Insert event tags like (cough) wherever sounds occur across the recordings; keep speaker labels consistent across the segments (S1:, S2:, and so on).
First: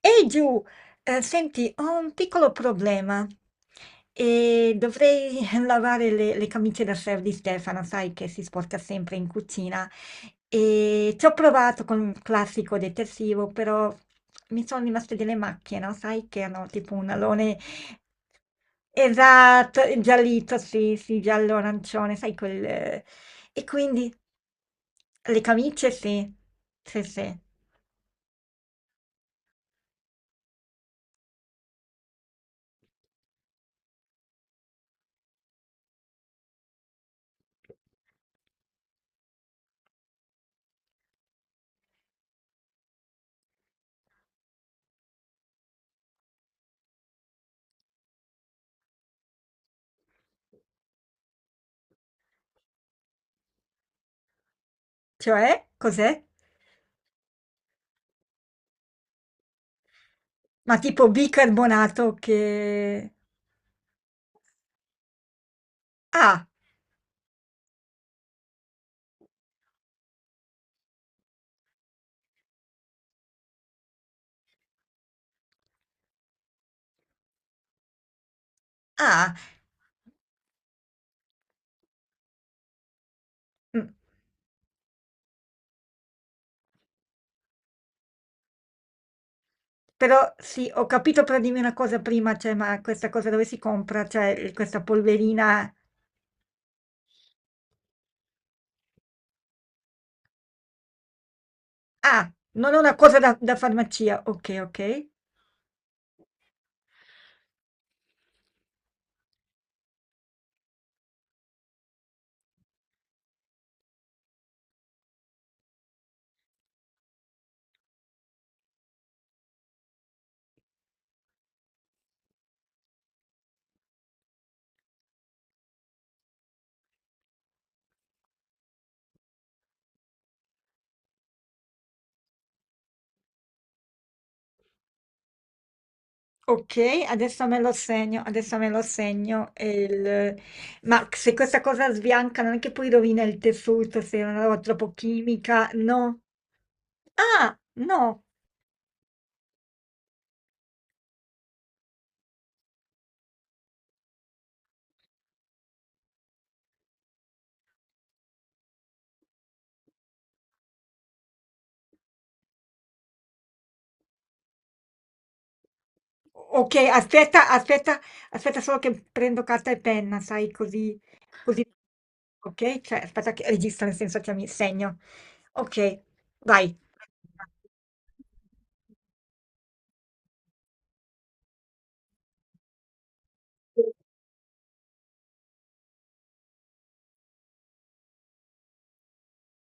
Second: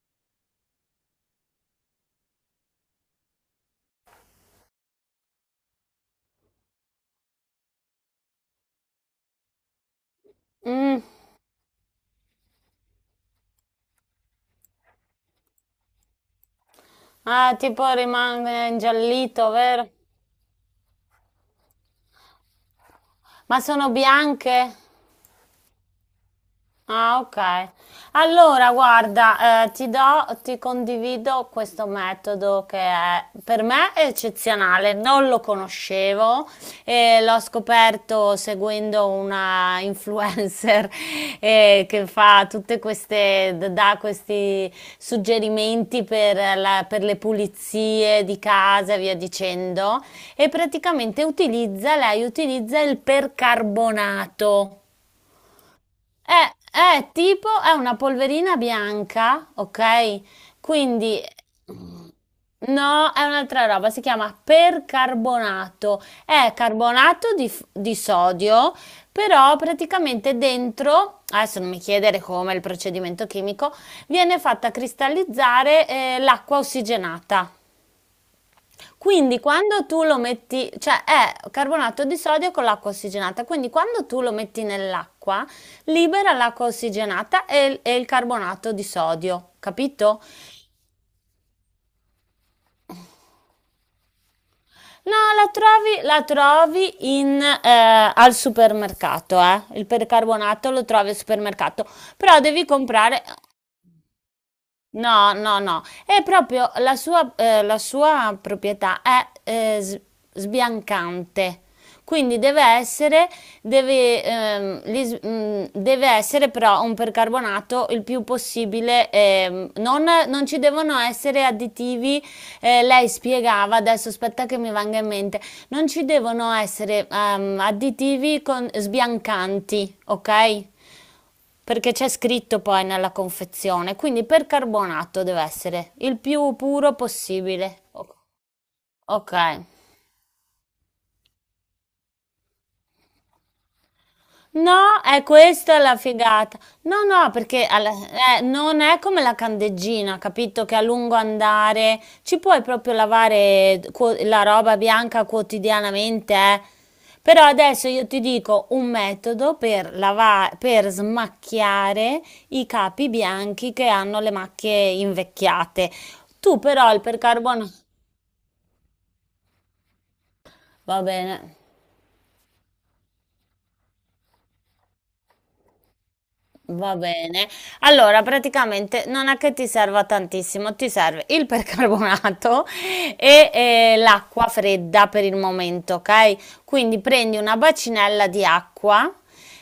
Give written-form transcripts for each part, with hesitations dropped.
S1: Ehi Giù, senti, ho un piccolo problema e dovrei (laughs) lavare le camicie da chef di Stefano, sai che si sporca sempre in cucina
S2: Mm,
S1: e ci ho provato con un classico detersivo, però mi sono rimaste delle macchie, no? Sai che hanno tipo un
S2: ah,
S1: alone
S2: tipo rimane ingiallito,
S1: esatto,
S2: vero?
S1: giallito, sì, sì, giallo arancione, sai quel.
S2: Ma
S1: E
S2: sono
S1: quindi
S2: bianche?
S1: le camicie sì, sì,
S2: Ah,
S1: sì,
S2: ok. Allora, guarda, ti do, ti condivido questo metodo che è, per me è eccezionale, non lo conoscevo e l'ho scoperto seguendo una influencer. (laughs) Che fa tutte queste, dà questi suggerimenti per, per le pulizie di casa e via dicendo. E praticamente utilizza, lei utilizza il percarbonato.
S1: cioè cos'è?
S2: È tipo, è una polverina bianca, ok?
S1: Ma tipo
S2: Quindi,
S1: bicarbonato che...
S2: no, è un'altra roba, si chiama percarbonato.
S1: Ah,
S2: È carbonato di, di sodio, però praticamente dentro, adesso non mi chiedere come è il procedimento chimico, viene fatta cristallizzare, l'acqua ossigenata.
S1: ah,
S2: Quindi quando tu lo metti, cioè è carbonato di sodio con l'acqua ossigenata, quindi
S1: mm,
S2: quando tu lo metti nell'acqua, libera l'acqua ossigenata e, il carbonato di sodio, capito?
S1: però sì, ho capito, però dimmi una cosa prima, cioè, ma questa cosa dove si compra? Cioè, questa
S2: No,
S1: polverina...
S2: la trovi in, al supermercato, eh. Il percarbonato lo trovi al supermercato,
S1: Ah,
S2: però devi
S1: non è una cosa
S2: comprare.
S1: da, da farmacia. Ok, ok.
S2: No, no, no, è proprio la sua proprietà è sbiancante, quindi deve essere, deve, deve essere però un percarbonato il più possibile, non, non ci devono essere additivi, lei spiegava, adesso aspetta che mi venga in mente, non ci devono essere additivi con, sbiancanti, ok? Perché c'è scritto poi nella confezione, quindi percarbonato deve essere il più
S1: Ok,
S2: puro
S1: adesso me lo
S2: possibile.
S1: segno, adesso me lo segno.
S2: Ok.
S1: Ma se questa cosa sbianca non è che poi rovina il tessuto se è una roba troppo
S2: No, è
S1: chimica?
S2: questa la
S1: No.
S2: figata. No, no,
S1: Ah,
S2: perché
S1: no.
S2: non è come la candeggina, capito? Che a lungo andare ci puoi proprio lavare la roba bianca quotidianamente, eh. Però adesso io ti dico un metodo per per smacchiare i capi bianchi che hanno le macchie invecchiate. Tu
S1: Ok,
S2: però il percarbonato...
S1: aspetta solo che prendo carta e penna, sai, così,
S2: Va bene.
S1: così. Ok, cioè, aspetta che registro, nel senso che mi segno. Ok, vai.
S2: Va bene. Allora, praticamente non è che ti serva tantissimo, ti serve il percarbonato e l'acqua fredda per il momento, ok? Quindi prendi una bacinella di acqua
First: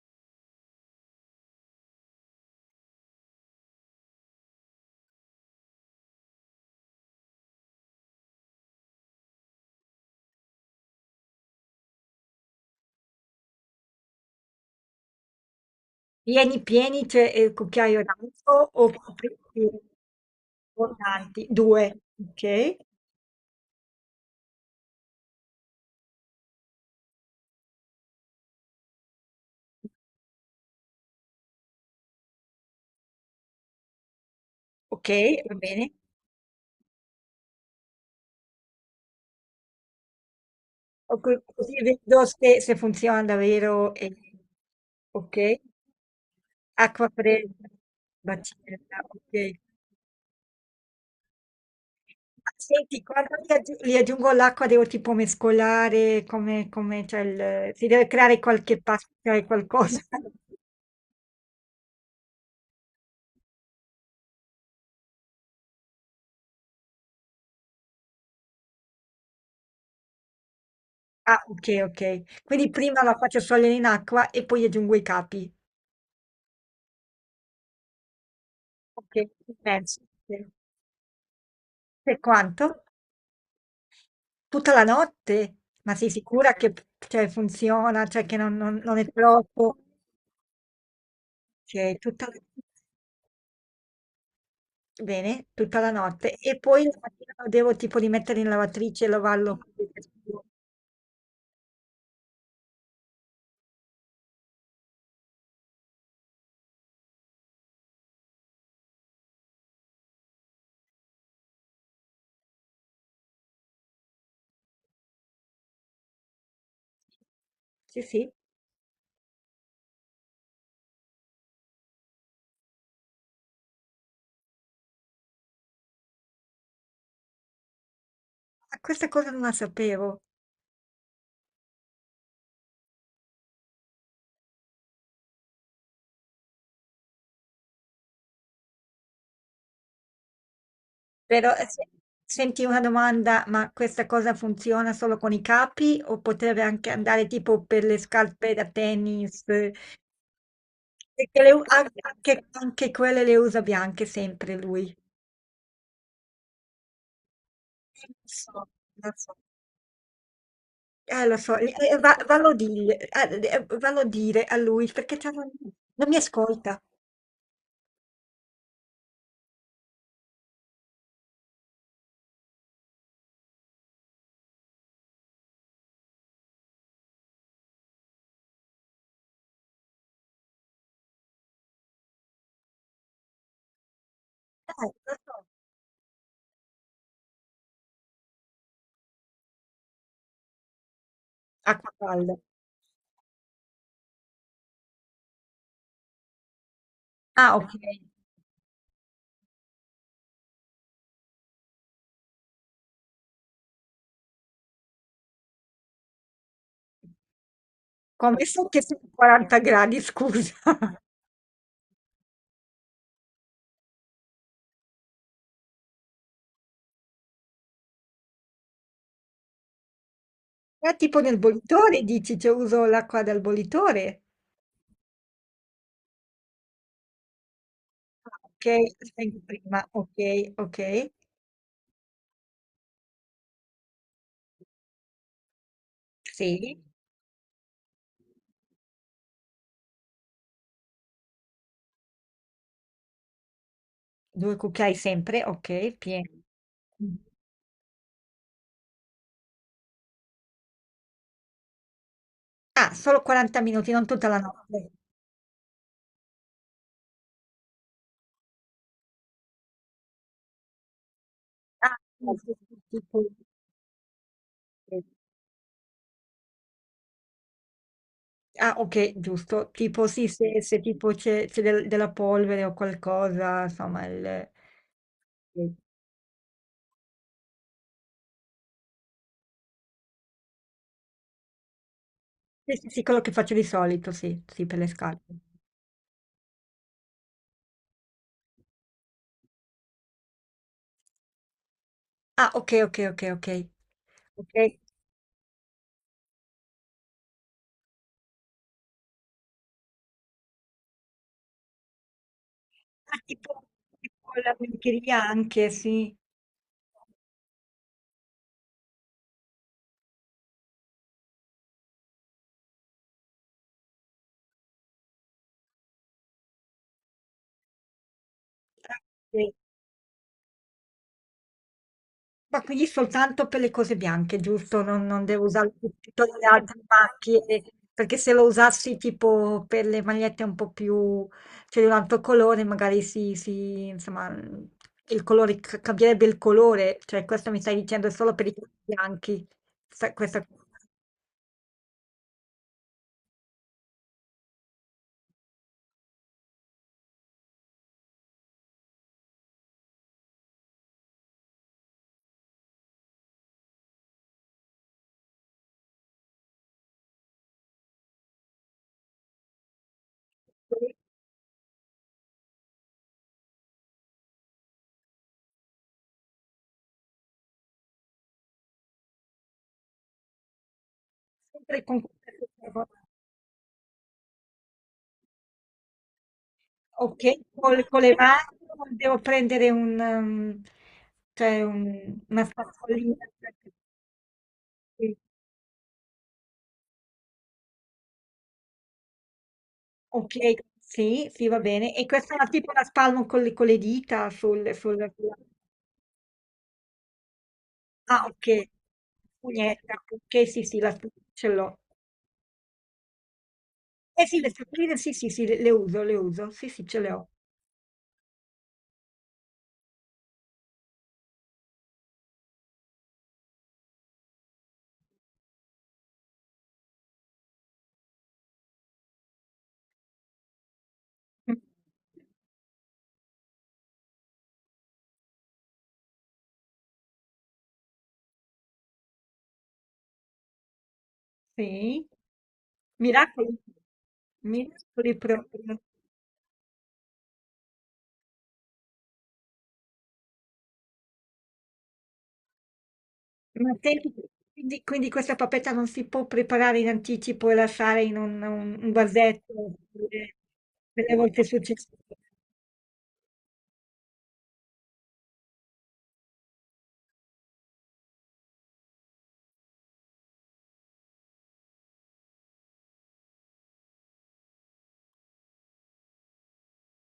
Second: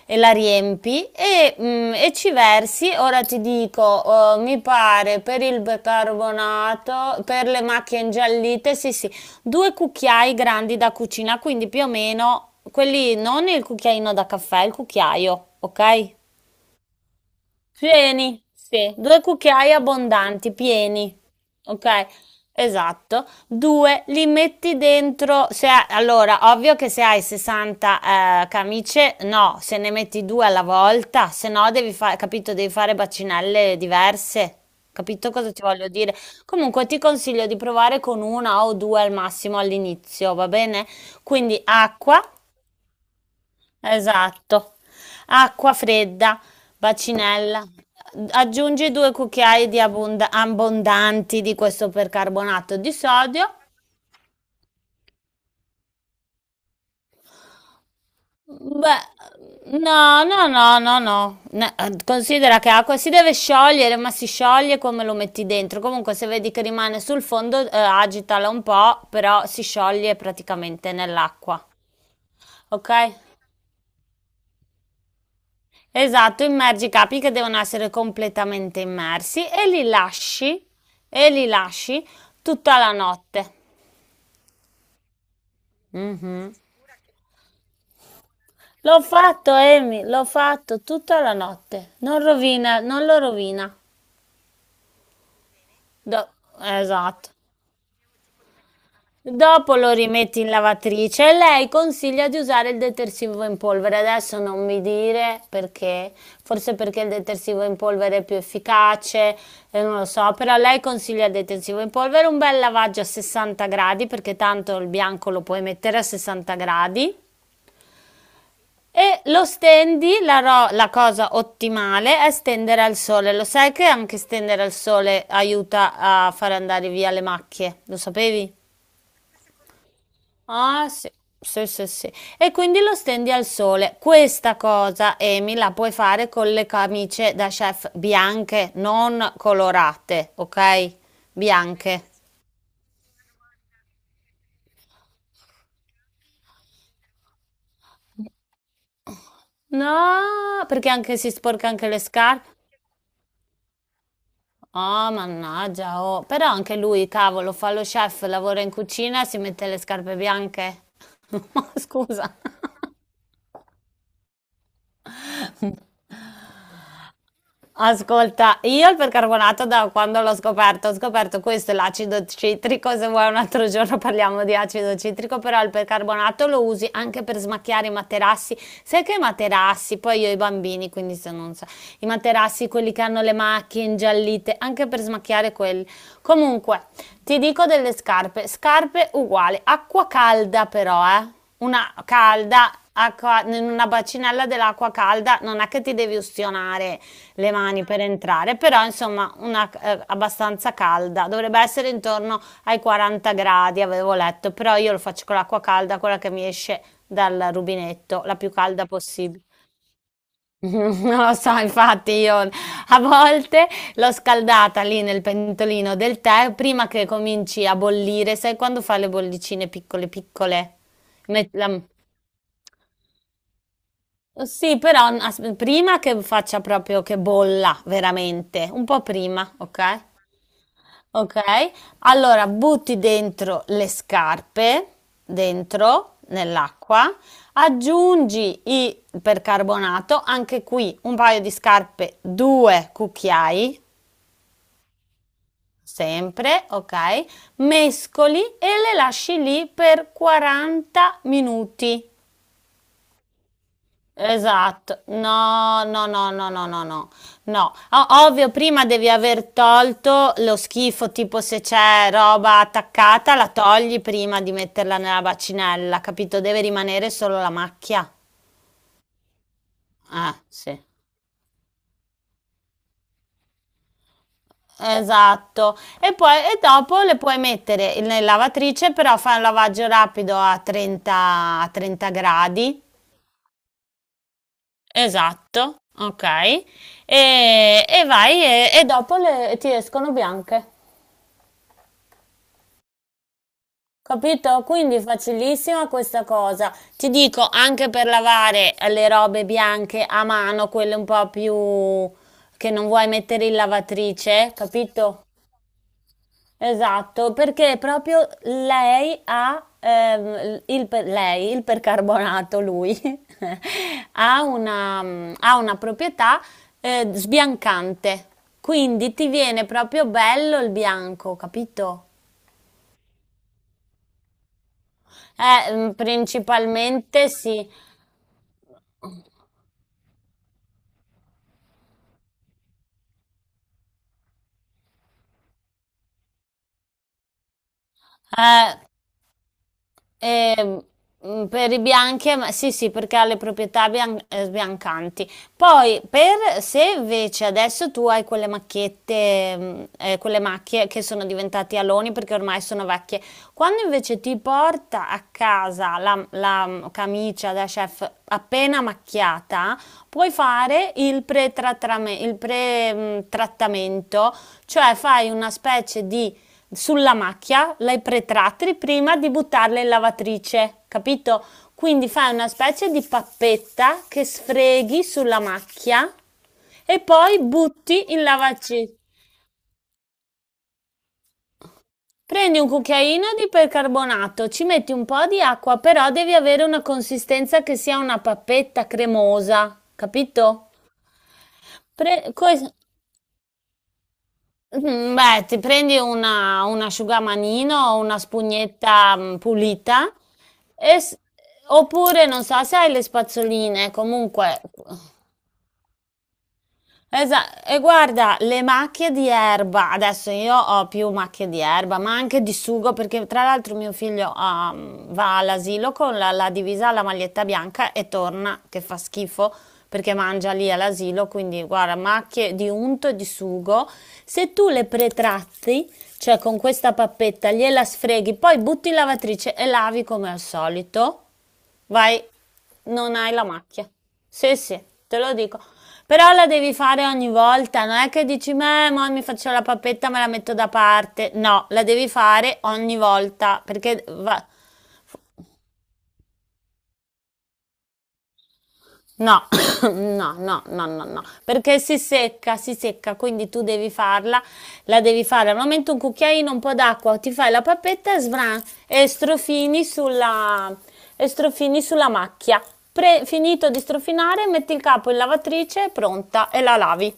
S2: e la riempi e, e ci versi. Ora ti dico, mi pare per il percarbonato, per le macchie ingiallite, sì, sì, due cucchiai grandi da cucina, quindi più o meno quelli, non il cucchiaino da caffè, il cucchiaio, ok?
S1: Pieni, pieni, c'è il cucchiaio
S2: Pieni,
S1: d'alto o
S2: sì, due
S1: copriti
S2: cucchiai abbondanti,
S1: con
S2: pieni,
S1: tanti? Due.
S2: ok?
S1: Ok,
S2: Esatto. Due, li metti dentro, se ha- allora, ovvio che se hai 60 camicie, no, se ne metti due alla volta, se no devi fare, capito, devi fare bacinelle diverse,
S1: ok,
S2: capito cosa
S1: va
S2: ti voglio
S1: bene.
S2: dire? Comunque ti consiglio di provare con una o due al massimo all'inizio, va bene? Quindi
S1: Così vedo
S2: acqua.
S1: se, se funziona davvero.
S2: Esatto.
S1: Ok,
S2: Acqua fredda,
S1: acqua
S2: bacinella.
S1: fredda,
S2: Aggiungi
S1: bacinella,
S2: due
S1: ok.
S2: cucchiai di abbondanti di questo
S1: Ah,
S2: percarbonato di
S1: senti, quando
S2: sodio.
S1: li aggiungo l'acqua devo tipo mescolare, come, come c'è si deve creare qualche pasta e
S2: Beh,
S1: qualcosa.
S2: no, no,
S1: (laughs)
S2: no, no, no. Considera che acqua si deve sciogliere, ma si scioglie come lo metti dentro. Comunque, se vedi che rimane sul fondo, agitala un po', però si scioglie praticamente
S1: Ah,
S2: nell'acqua.
S1: ok, ok. Quindi
S2: Ok?
S1: prima la faccio sciogliere in acqua e poi aggiungo i capi.
S2: Esatto, immergi i capi che devono essere completamente
S1: Ok,
S2: immersi
S1: penso.
S2: e li lasci
S1: Per quanto?
S2: tutta la notte.
S1: Tutta la notte? Ma sei
S2: Mhm.
S1: sicura che p cioè funziona, cioè che non
S2: L'ho
S1: è
S2: fatto,
S1: troppo?
S2: Amy, l'ho fatto tutta la notte.
S1: Okay,
S2: Non
S1: tutta la
S2: rovina, non lo rovina.
S1: bene, tutta la
S2: Do-
S1: notte e poi la
S2: esatto.
S1: mattina lo devo tipo rimettere in lavatrice e lavarlo?
S2: Dopo lo rimetti in lavatrice e lei consiglia di usare il detersivo in polvere. Adesso non mi dire perché, forse perché il detersivo in polvere è più efficace, non lo so, però lei consiglia il detersivo in polvere, un bel lavaggio a 60 gradi perché tanto il bianco lo puoi mettere a 60 gradi.
S1: Sì, sì.
S2: E lo stendi, la cosa ottimale è stendere al sole. Lo sai che anche stendere al sole aiuta a far andare via le macchie? Lo sapevi?
S1: Ah, questa cosa non la sapevo.
S2: Ah, sì, sì, sì, sì. E quindi lo stendi al sole. Questa cosa, Amy, la puoi fare con le camicie da chef bianche, non colorate, ok?
S1: Però, se
S2: Bianche.
S1: senti una domanda, ma questa cosa funziona solo con i capi o potrebbe anche andare tipo per le scarpe da tennis? Perché
S2: No, perché anche si
S1: le u
S2: sporca anche le
S1: anche anche
S2: scarpe.
S1: anche quelle le usa bianche sempre lui.
S2: Oh, mannaggia, oh. Però anche lui, cavolo, fa lo
S1: Lo
S2: chef, lavora
S1: so,
S2: in
S1: lo
S2: cucina e
S1: so.
S2: si mette le scarpe bianche.
S1: Lo
S2: (laughs)
S1: so,
S2: Ma scusa.
S1: vallo a dire a lui perché non
S2: (laughs)
S1: mi ascolta.
S2: Ascolta, io il percarbonato da quando l'ho scoperto, ho scoperto questo e l'acido citrico, se vuoi un altro giorno parliamo di acido citrico, però il percarbonato lo usi anche per smacchiare i materassi. Sai che i materassi, poi io ho i bambini, quindi se non so, i materassi, quelli che hanno le macchie ingiallite, anche per
S1: Lo so,
S2: smacchiare quelli. Comunque, ti dico delle scarpe, scarpe uguali, acqua calda però, eh?
S1: a
S2: Una
S1: cavallo.
S2: calda, acqua, in una bacinella dell'acqua calda, non è che ti devi ustionare, le
S1: Ah, ok.
S2: mani per entrare, però insomma una abbastanza calda, dovrebbe essere intorno ai 40 gradi, avevo letto, però io lo faccio con l'acqua calda, quella che mi esce dal rubinetto, la
S1: Come
S2: più
S1: so che
S2: calda
S1: sono
S2: possibile.
S1: 40 gradi, scusa?
S2: (laughs) Non
S1: (laughs)
S2: lo so, infatti io a volte l'ho scaldata lì nel pentolino del tè prima che cominci a bollire, sai quando fa le bollicine piccole piccole?
S1: Ma tipo nel
S2: Met- la-
S1: bollitore dici, cioè uso l'acqua dal bollitore?
S2: Sì, però prima che faccia proprio che bolla
S1: Ah, ok,
S2: veramente, un po'
S1: spengo
S2: prima, ok?
S1: prima, ok, ok.
S2: Okay, allora butti dentro le scarpe, dentro
S1: Sì,
S2: nell'acqua, aggiungi il percarbonato, anche qui un paio di scarpe, 2 cucchiai,
S1: due cucchiai sempre, ok, pieno.
S2: sempre,
S1: Mm.
S2: okay, mescoli e le lasci lì per 40 minuti.
S1: Ah, solo 40 minuti, non tutta la notte.
S2: Esatto, no, no, no, no, no, no, no, no, ovvio prima devi aver tolto lo schifo, tipo se
S1: Ah,
S2: c'è
S1: sì,
S2: roba
S1: sì, sì, sì,
S2: attaccata la togli prima di metterla
S1: sì.
S2: nella bacinella, capito? Deve rimanere solo la macchia.
S1: Ah, okay, giusto. Tipo sì, se
S2: Sì.
S1: se tipo c'è della polvere o qualcosa, insomma il sì.
S2: Esatto, e poi e dopo le puoi mettere nella lavatrice, però fai un lavaggio rapido a 30, a 30
S1: Sì,
S2: gradi.
S1: sì, sì, quello che faccio di solito, sì, sì, per le scarpe.
S2: Esatto, ok. E vai e, ti escono bianche.
S1: Ah, okay, okay, okay, okay.
S2: Capito?
S1: Okay.
S2: Quindi è facilissima questa cosa. Ti dico, anche per lavare le robe bianche a mano, quelle un po' più che non vuoi
S1: Ah,
S2: mettere in
S1: tipo la
S2: lavatrice,
S1: biancheria
S2: capito?
S1: anche, sì.
S2: Esatto, perché proprio lei ha lei, il percarbonato, lui (laughs) ha una, ha una proprietà sbiancante.
S1: Ah,
S2: Quindi ti
S1: sì.
S2: viene proprio bello il bianco, capito?
S1: Ma quindi soltanto per le cose bianche, giusto? Non, non devo usare
S2: Mm,
S1: per tutte le altre
S2: principalmente
S1: macchie,
S2: sì.
S1: perché se lo usassi tipo per le magliette un po' più, cioè di un altro colore, magari insomma, il colore, cambierebbe il colore, cioè questo mi stai dicendo è solo per i colori
S2: Eh,
S1: bianchi, Sa- questa
S2: ehm, per i bianchi, sì, sì, perché ha le proprietà sbiancanti. Poi, per se invece adesso tu hai quelle macchiette, quelle macchie che sono diventate aloni perché ormai sono vecchie, quando invece ti porta a casa camicia da chef appena macchiata, puoi fare il pre-trattamento, cioè fai una specie di sulla macchia, le pretrattili prima di buttarle in lavatrice, capito?
S1: sempre con-
S2: Quindi fai una specie di pappetta che sfreghi sulla macchia e
S1: Ok,
S2: poi
S1: con,
S2: butti
S1: le
S2: in
S1: mani o
S2: lavatrice.
S1: devo prendere cioè una
S2: Prendi un
S1: spazolina.
S2: cucchiaino di percarbonato, ci metti un po' di acqua, però devi avere una consistenza che sia una pappetta cremosa,
S1: Ok,
S2: capito?
S1: sì, sì, va bene. E questa
S2: Pre-
S1: è tipo
S2: que-
S1: la spalmo con con le dita
S2: Mhm,
S1: sulla.
S2: beh, ti prendi una, un asciugamanino o una
S1: Ah, ok.
S2: spugnetta
S1: Pugnetta,
S2: pulita,
S1: ok, sì, sì, la
S2: e s-
S1: spugna ce l'ho.
S2: oppure non so se hai le spazzoline,
S1: Eh sì, le
S2: comunque
S1: spugine, sì, sì, sì, le uso, le uso. Sì, sì, ce le ho.
S2: esa, e guarda, le macchie di erba, adesso io ho più macchie di erba, ma anche di sugo, perché tra l'altro mio figlio ha, va all'asilo con la divisa, la maglietta bianca e torna che fa schifo perché mangia lì all'asilo,
S1: Mm.
S2: quindi guarda, macchie di unto e di sugo. Se tu le pretratti, cioè con questa pappetta, gliela sfreghi, poi butti in lavatrice e lavi come al solito.
S1: Sì.
S2: Vai, non hai la
S1: Miracoli,
S2: macchia. Sì, sì,
S1: miracoli
S2: te lo dico.
S1: proprio.
S2: Però la devi fare ogni volta, non è che dici, "Meh, mo mi faccio la pappetta, me la metto da parte". No, la devi fare ogni volta,
S1: Ma
S2: perché
S1: senti, quindi questa papetta non si può preparare in anticipo e lasciare in un
S2: no,
S1: vasetto
S2: (coughs)
S1: per
S2: no,
S1: le
S2: no, no, no,
S1: per le
S2: no,
S1: volte
S2: perché
S1: successive.
S2: si secca, quindi tu devi farla, la devi fare al momento un cucchiaino, un po' d'acqua, ti fai la pappetta e svran, e strofini sulla, e strofini sulla macchia. Finito di strofinare, metti il capo in lavatrice, è pronta, e la lavi.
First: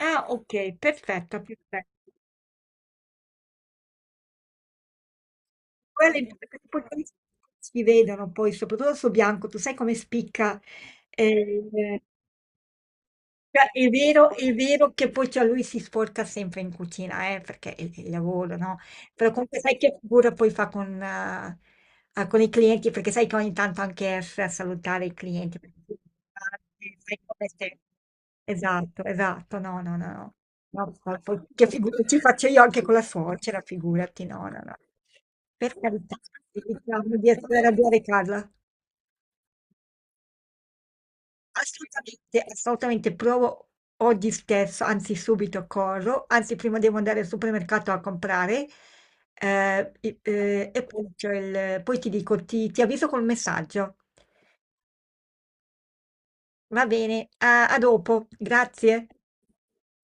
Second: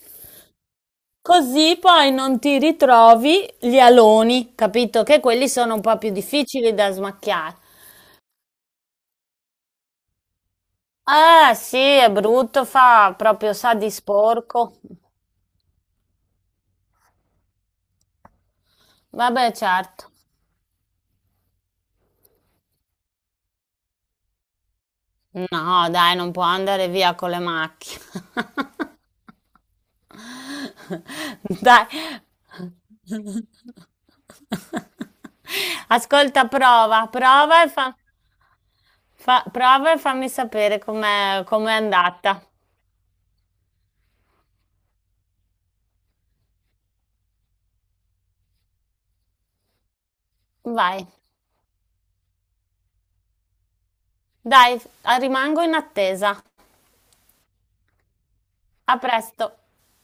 S1: Ah, okay, perfetto,
S2: Così poi
S1: perfetto.
S2: non ti ritrovi gli aloni, capito? Che quelli sono un po' più
S1: Quello è imp perché
S2: difficili
S1: poi
S2: da
S1: quelli
S2: smacchiare.
S1: si vedono poi, soprattutto su bianco, tu sai come spicca,
S2: Eh sì,
S1: ehm,
S2: è brutto, fa proprio
S1: cioè
S2: sa di
S1: è
S2: sporco.
S1: vero che poi cioè lui si sporca sempre in cucina, perché è il lavoro, no, però
S2: Vabbè,
S1: comunque sai che
S2: certo.
S1: figura poi fa con i clienti, perché sai che ogni tanto anche esce a salutare i clienti. Perché
S2: No, dai, non può andare via
S1: sai
S2: con le
S1: come se
S2: macchine.
S1: esatto, esatto, no, no, no, no. No, poi che
S2: (laughs)
S1: figure ci
S2: Dai.
S1: faccio io anche con la suocera, figurati, no, no, no. Per carità,
S2: Ascolta, prova,
S1: evitiamo di essere
S2: prova e fa,
S1: arrabbiare Carla.
S2: prova e fammi sapere com'è com'è andata.
S1: Assolutamente, assolutamente, provo oggi stesso, anzi subito corro, anzi prima devo andare al supermercato a comprare e
S2: Vai.
S1: poi, poi ti dico, ti avviso col messaggio.
S2: Dai, rimango in attesa.
S1: Va bene, a dopo,
S2: A
S1: grazie.
S2: presto.